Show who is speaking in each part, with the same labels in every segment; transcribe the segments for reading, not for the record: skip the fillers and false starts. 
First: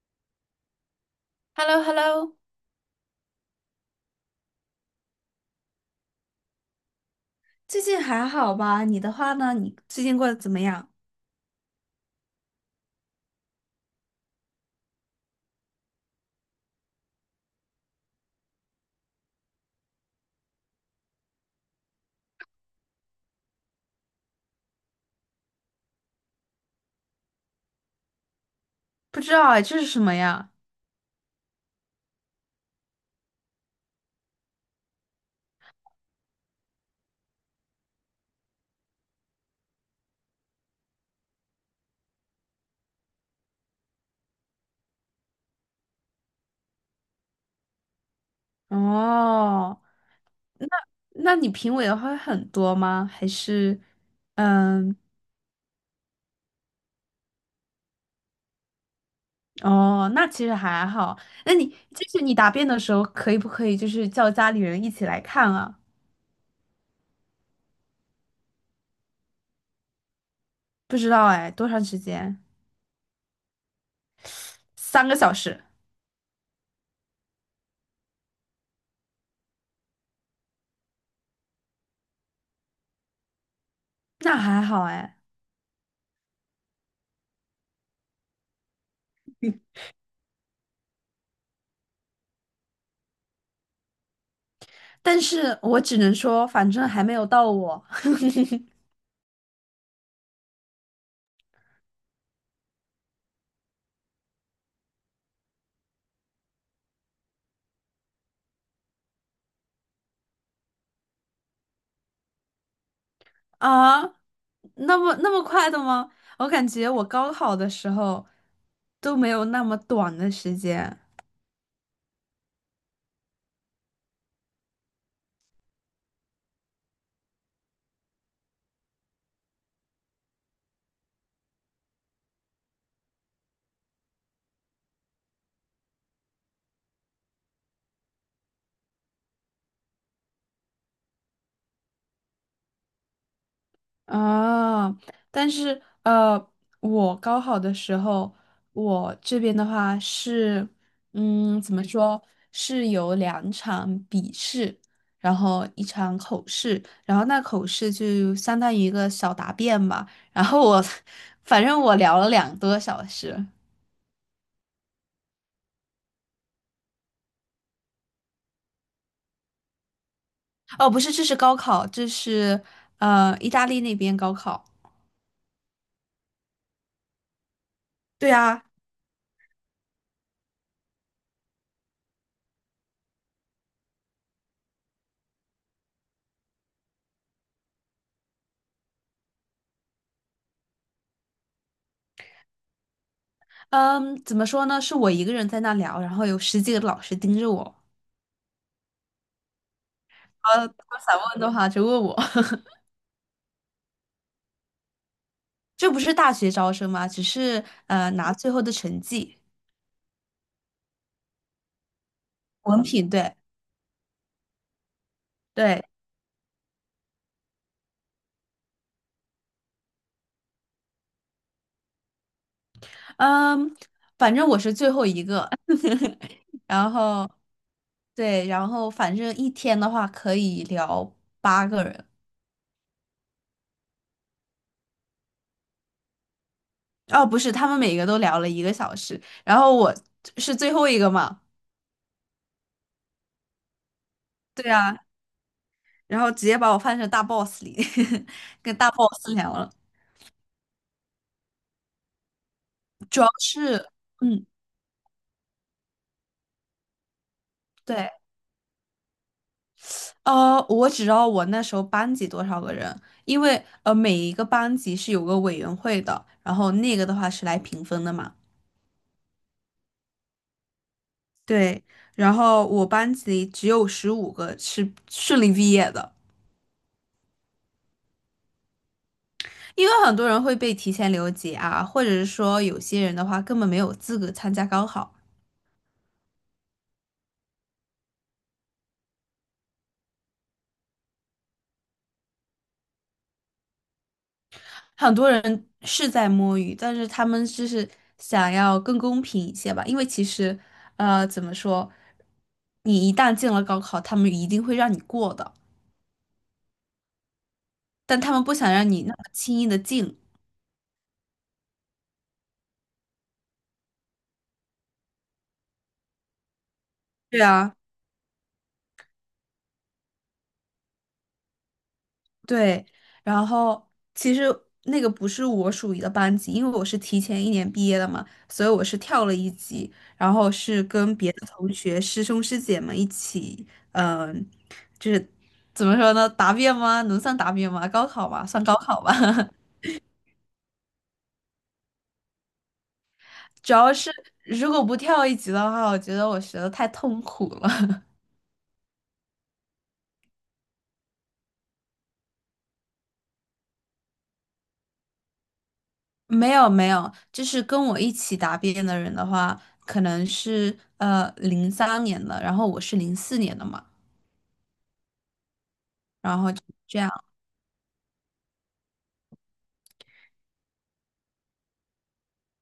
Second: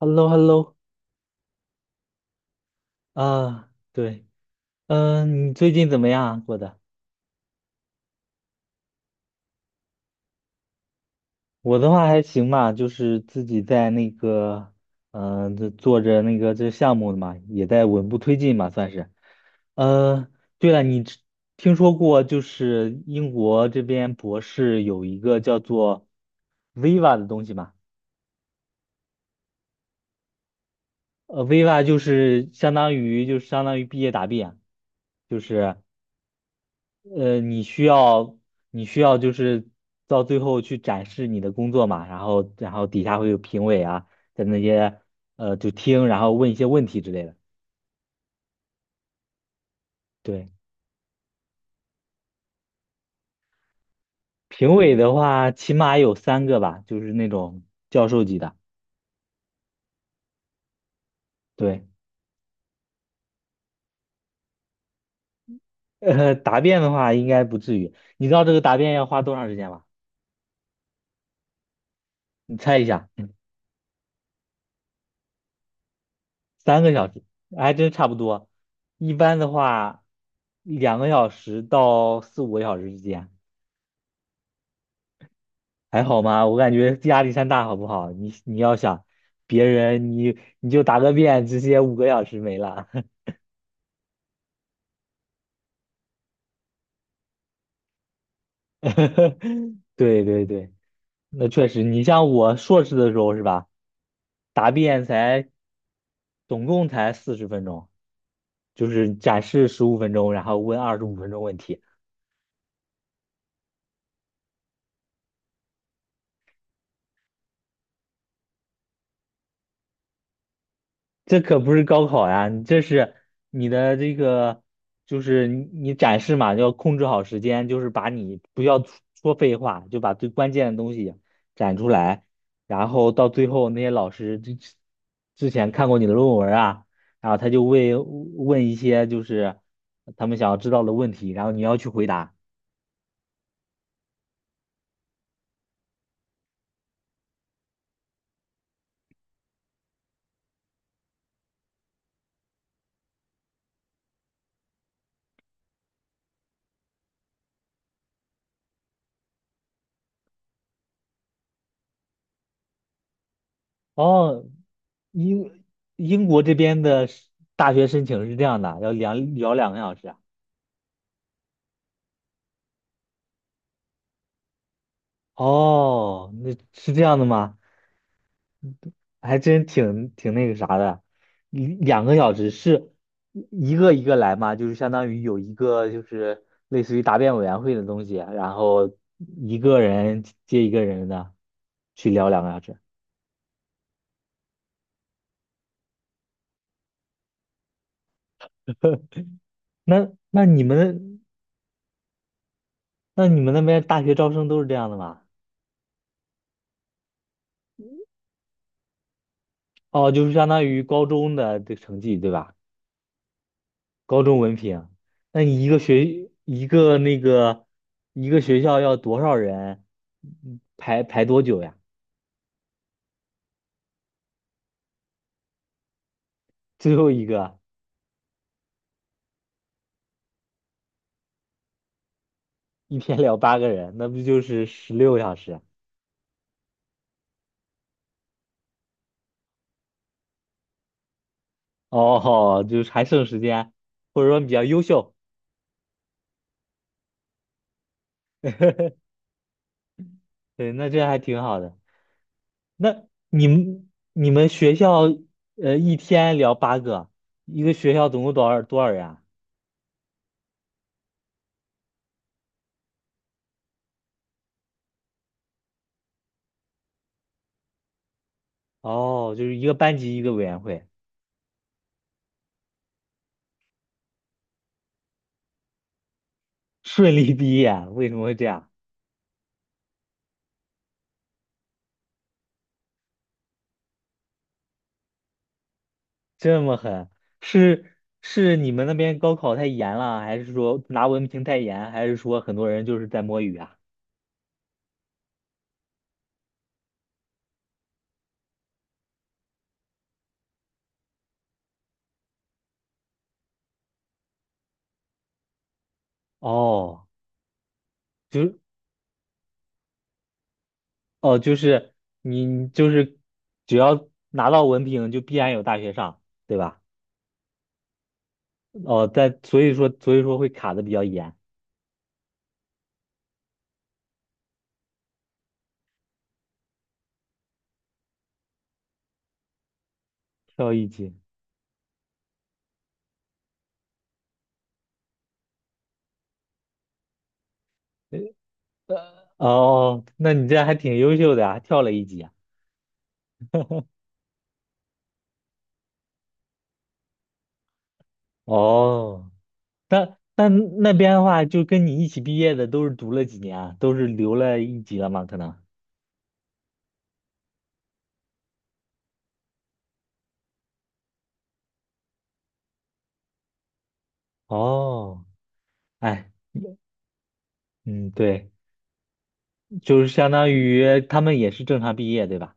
Speaker 1: h e l l o h e l l o
Speaker 2: h e l l o h e l l o
Speaker 1: 啊，对，嗯，你最近怎么样啊过的？
Speaker 2: 最近还好吧？你的话呢？你最近过得怎么样？
Speaker 1: 我的话还行吧，就是自己在那个，这做着那个这项目的嘛，也在稳步推进嘛，算是。呃，对了，听说过就是英国这边博士有一个叫做 Viva 的东西吗？
Speaker 2: 不知道哎，这是什么呀？
Speaker 1: Viva 就是相当于毕业答辩，就是。呃，你需要你需要就是到最后去展示你的工作嘛，然后底下会有评委啊，在那些就听，然后问一些问题之类的。
Speaker 2: 哦，
Speaker 1: 对，
Speaker 2: 那那你评委的话会很多吗？还是，
Speaker 1: 评委
Speaker 2: 嗯，
Speaker 1: 的话起码有三个吧，就是那种教授级的。
Speaker 2: 哦，那其实还好。那你
Speaker 1: 对，
Speaker 2: 就是你答辩的时候，可以不可以就是叫家里人一起来看啊？
Speaker 1: 答辩的话应该不至于。你知道这个答辩要花多长时间吗？
Speaker 2: 不知道哎，多长时间？
Speaker 1: 你猜一下，
Speaker 2: 3个小时，
Speaker 1: 3个小时，还真差不多。一般的话，两个小时到四五个小时之间。
Speaker 2: 那还好哎。
Speaker 1: 还好吗？我感觉压力山大，好不好？你要想别人，你就答个遍，直接五个小时没了。
Speaker 2: 但是我只能说，反正还没有到我。
Speaker 1: 对对对，那确实，你像我硕士的时候是吧？答辩总共才40分钟，就是展示十五分钟，然后问25分钟问题。
Speaker 2: 啊，那么快的吗？我感觉我高考的时候都没有那么短的时间
Speaker 1: 这可不是高考呀，你的这个，就是你展示嘛，要控制好时间，就是把你不要说废话，就把最关键的东西展出来，然后到最后那些老师之前看过你的论文啊，然后他就会问一些就是他们想要知道的问题，然后你要去回答。
Speaker 2: 啊。但是我高考的时候，我这边的话是，怎么说，是有两场笔试，然后一场口试，然后那口试就相当于一个小答辩吧。然后我，反正我聊了2个多小时。
Speaker 1: 哦，英英国这边的大学申请是这样的，要聊两个小时啊。
Speaker 2: 哦，不是，这是高考，这是意大利那边高考。
Speaker 1: 哦，那是这样的吗？
Speaker 2: 对啊，
Speaker 1: 还真挺那个啥的，一两个小时是一个一个来嘛，就是相当于有一个就是类似于答辩委员会的东西，然后一个人接一个人的去聊两个小时。
Speaker 2: 嗯，怎么说呢？是我一个人在那聊，然后有十几个老师盯着我。
Speaker 1: 那那你
Speaker 2: 他们想
Speaker 1: 们
Speaker 2: 问的话就问我。
Speaker 1: 那你们那边大学招生都是这样的吗？
Speaker 2: 这不是大学招生吗？只是拿最后的成绩，
Speaker 1: 哦，就是相当于高中的这成绩对吧？
Speaker 2: 文凭对
Speaker 1: 高中文凭啊那你一
Speaker 2: 对，
Speaker 1: 个学一个那个一个学校要多少人排多久呀？
Speaker 2: 嗯，反正我是最后一个。然
Speaker 1: 最后
Speaker 2: 后
Speaker 1: 一个。
Speaker 2: 对，然后反正一天的话可以聊八个人。
Speaker 1: 一天聊八个人，那不就是16小时？
Speaker 2: 哦，不是，他们每个都聊了一个小时，然后我是最后一个嘛。
Speaker 1: 哦，哦就是还剩时间，或者说比较
Speaker 2: 对
Speaker 1: 优
Speaker 2: 啊，
Speaker 1: 秀，
Speaker 2: 然后直接把我放成大 boss 里，跟大 boss 聊了。
Speaker 1: 对，那这还挺好的。那
Speaker 2: 主要
Speaker 1: 你
Speaker 2: 是，
Speaker 1: 们你
Speaker 2: 嗯，
Speaker 1: 们学校一天聊八个，一个学
Speaker 2: 对，
Speaker 1: 校总共多少人啊？
Speaker 2: 我只知道我那时候班级多少个人，因为每一个班级是有个委员会的，然后那个的话是来评分的嘛。
Speaker 1: 哦，就是一个班级一个委员会，
Speaker 2: 对，然后我班级只有15个是顺利毕业的，
Speaker 1: 顺利毕业，为什么会这样？
Speaker 2: 因为很多人会被提前留级啊，或者是说有些人的话根本没有资格参加高考。
Speaker 1: 这么狠，是是你们那边高考太严了，还是说拿文凭太严，还是说很多人就是在摸鱼啊？
Speaker 2: 很多人是在摸鱼，但是他们就是想要更公平一些吧，因为其实，怎么说，你一旦进了高考，他们一定会让你过的，
Speaker 1: 哦，
Speaker 2: 但他们不
Speaker 1: 就
Speaker 2: 想让你那么轻易的进。
Speaker 1: 哦，就是你只要拿到文凭，就必然有大学上，对吧？
Speaker 2: 对啊，
Speaker 1: 哦，但所以说会卡的比较严，
Speaker 2: 对，然后其实那个不是我属于的班级，因为我是提前一年毕业的嘛，所以我是跳了一级，然后
Speaker 1: 跳
Speaker 2: 是
Speaker 1: 一
Speaker 2: 跟
Speaker 1: 级。
Speaker 2: 别的同学、师兄师姐们一起，嗯、怎么说呢？答辩吗？能算答辩吗？高考吧，算高考
Speaker 1: 呃，
Speaker 2: 吧。
Speaker 1: 哦，那你这还挺优秀的啊，跳了一级啊
Speaker 2: 主要是 如果不跳一级的话，我觉得我学的太痛苦了。
Speaker 1: 哦，那那边的话，就跟你一起毕业的都是读了几年啊，都是留了一级了吗？可能。
Speaker 2: 没有没有，就是跟我一起答辩的人的话，可能是03年的，然后我是04年的嘛，
Speaker 1: 哦，哎，
Speaker 2: 然后就这样
Speaker 1: 嗯，对，就是相当于他们也是正常毕业，对吧？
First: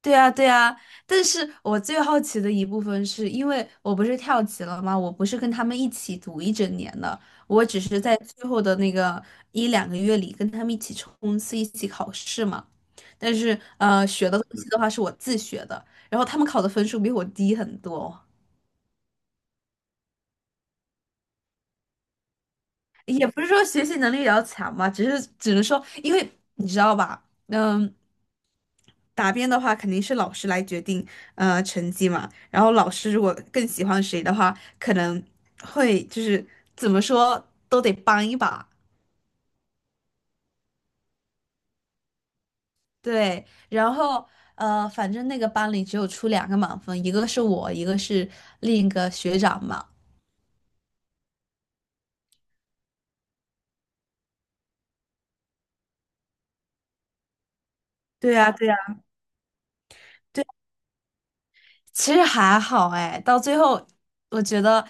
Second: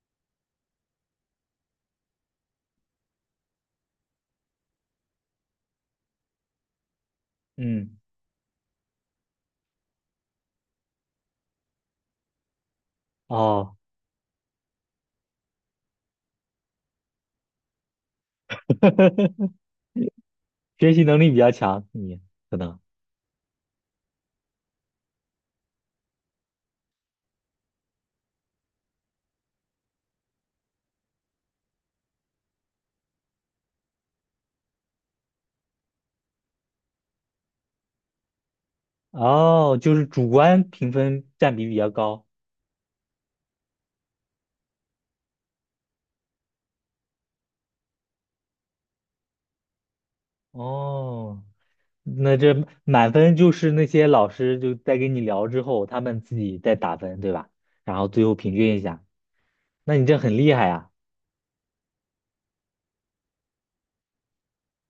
Speaker 2: 对啊，对啊，但是我最好奇的一部分是因为我不是跳级了吗？我不是跟他们一起读一整年的，我只是
Speaker 1: 嗯，
Speaker 2: 在最后的那个一两个月里跟他们一起冲刺、一起考试嘛。但是
Speaker 1: 哦，
Speaker 2: 学的东西的话是我自学的，然后他们考的分数比我低很多，
Speaker 1: 学习能力比较强，你可能
Speaker 2: 也不是说学习能力比较强嘛，只是只能说，因为你知道吧，嗯。答辩的话，肯定是老师来决定成绩嘛。然后老师如果更喜欢谁的话，可能会就是怎么说都得帮一把。
Speaker 1: 哦，就是主观评分占比比较高。
Speaker 2: 对，然后反正那个班里只有出两个满分，一个是我，一个是另一个学长嘛。
Speaker 1: 哦，那这满分就是那些老师就在跟你聊之后，他们自己再打分，对吧？然后最
Speaker 2: 对
Speaker 1: 后
Speaker 2: 呀，
Speaker 1: 平
Speaker 2: 对呀。
Speaker 1: 均一下，那你这很厉害呀。
Speaker 2: 其实还好哎，到最后我觉得，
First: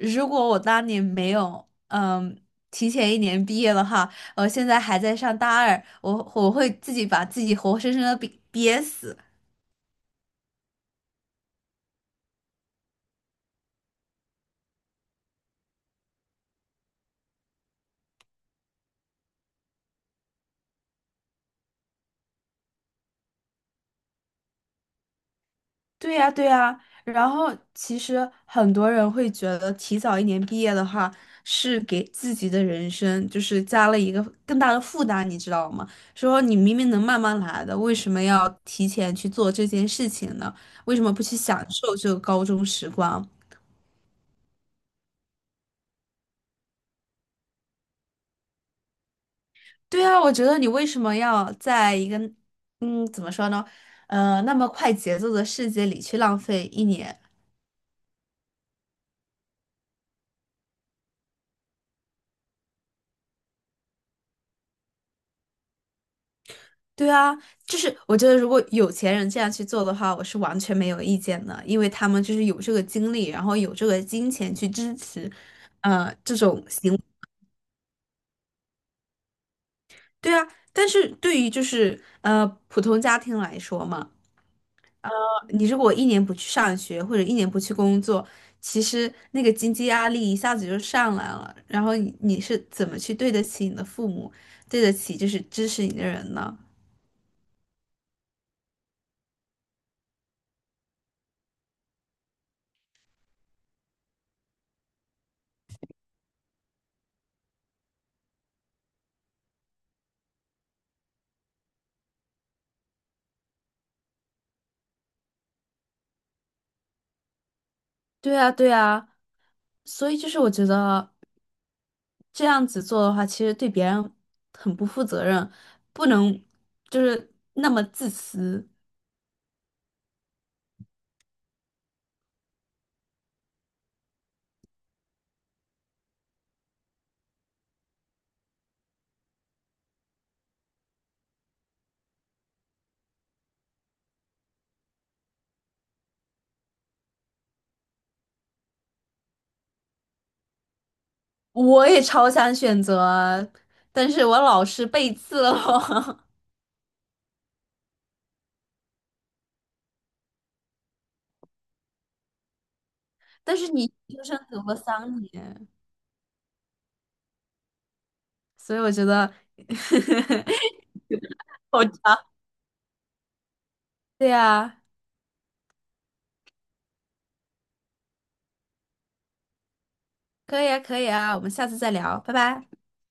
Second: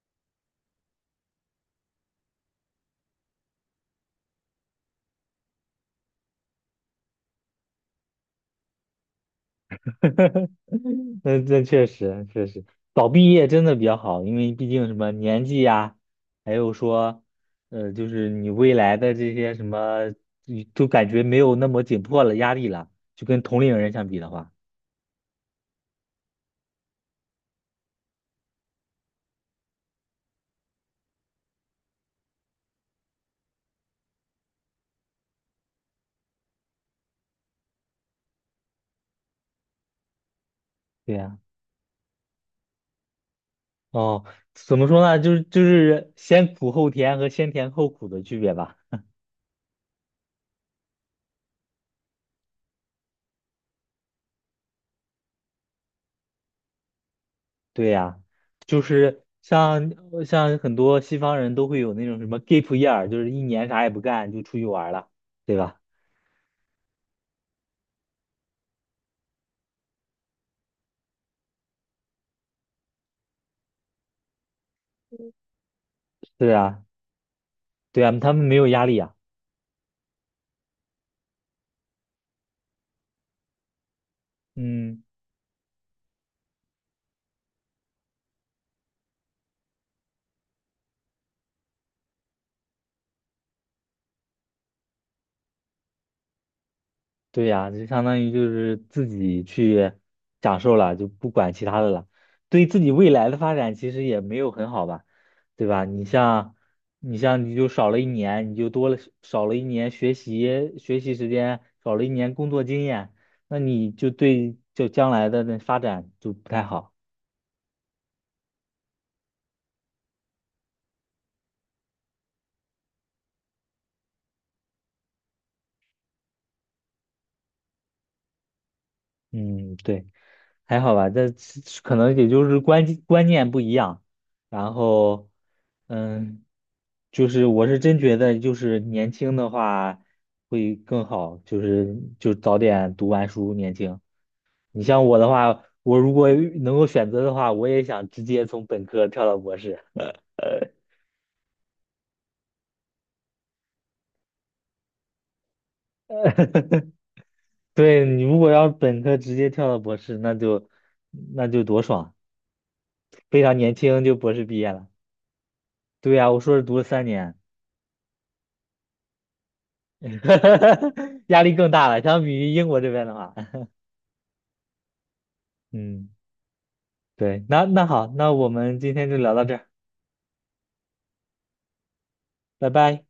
Speaker 2: 如果我当年没有提前一年毕业的话，我现在还在上大二，我会自己把自己活生生的憋死。
Speaker 1: 那确实早毕业真的比较好，因为毕竟什么年纪呀，还有说，就是你未来的这些什么，你都感觉没有那么紧迫了，压力了，就跟同龄人相比的话，
Speaker 2: 对呀，对呀，然后其实很多人会觉得提早一年毕业的话，是给自己的人生就是加了一个更大的负担，你知道吗？说你明明能慢慢来的，为什么要提前去做这件事情呢？为什么
Speaker 1: 对
Speaker 2: 不去
Speaker 1: 呀，
Speaker 2: 享受这个高中时光？
Speaker 1: 哦，怎么说呢，就是先苦后甜和先甜后苦的区别吧，
Speaker 2: 对啊，我觉得你为什么要在一个，怎么说呢？那么快节奏的世界里去浪费一年？
Speaker 1: 对呀，就是像很多西方人都会有那种什么 gap year，就是一年啥也不干就出去玩儿了，对吧？
Speaker 2: 对啊，就是我觉得如果有钱人这样去做的话，我是完全没有意见的，因为他们就是有这个精力，然后有这个金钱去支持，这
Speaker 1: 是
Speaker 2: 种
Speaker 1: 啊，
Speaker 2: 行为
Speaker 1: 对啊，他们没有压力啊。
Speaker 2: 对啊，但是对于就是普通家庭来说嘛，
Speaker 1: 嗯，
Speaker 2: 你如果一年不去上学或者一年不去工作，其实那个经济压力一下子就上来了，然后你是怎么去对得起你的父母，对得起就是支持你的人呢？
Speaker 1: 对呀，就相当于就是自己去享受了，就不管其他的了。对自己未来的发展其实也没有很好吧，对吧？你像你就少了一年，你就少了一年学习时间，少了一年工作经验，那你就将来的那发展就不太好。
Speaker 2: 对啊，对啊，所以就是我觉得。这样子做的话，其实对别人很不负责任，不能就是那么自私。
Speaker 1: 嗯，对，还好吧，这可能也就是观念不一样，然后，嗯，就是我是真觉得，就是年轻的话会更好，就是就早点读完书，年轻。你像我的话，我如果能够选择的话，我也想直接从本科跳到博士。
Speaker 2: 我也超想选择啊，但是我老是背刺了我
Speaker 1: 对，你如果要本科直接跳到博士，那就多爽，非
Speaker 2: 但
Speaker 1: 常
Speaker 2: 是
Speaker 1: 年
Speaker 2: 你
Speaker 1: 轻就
Speaker 2: 研究
Speaker 1: 博
Speaker 2: 生
Speaker 1: 士
Speaker 2: 读
Speaker 1: 毕业
Speaker 2: 了
Speaker 1: 了。
Speaker 2: 三年，
Speaker 1: 对呀，我硕士读了3年。
Speaker 2: 所以我觉得
Speaker 1: 压力更
Speaker 2: 好
Speaker 1: 大了，相
Speaker 2: 长。
Speaker 1: 比于英国这边的话，
Speaker 2: 对呀，
Speaker 1: 嗯，对，那好，那我们今天就聊到这儿，
Speaker 2: 可以啊，可以啊，我们下次再聊，拜拜。
Speaker 1: 拜拜。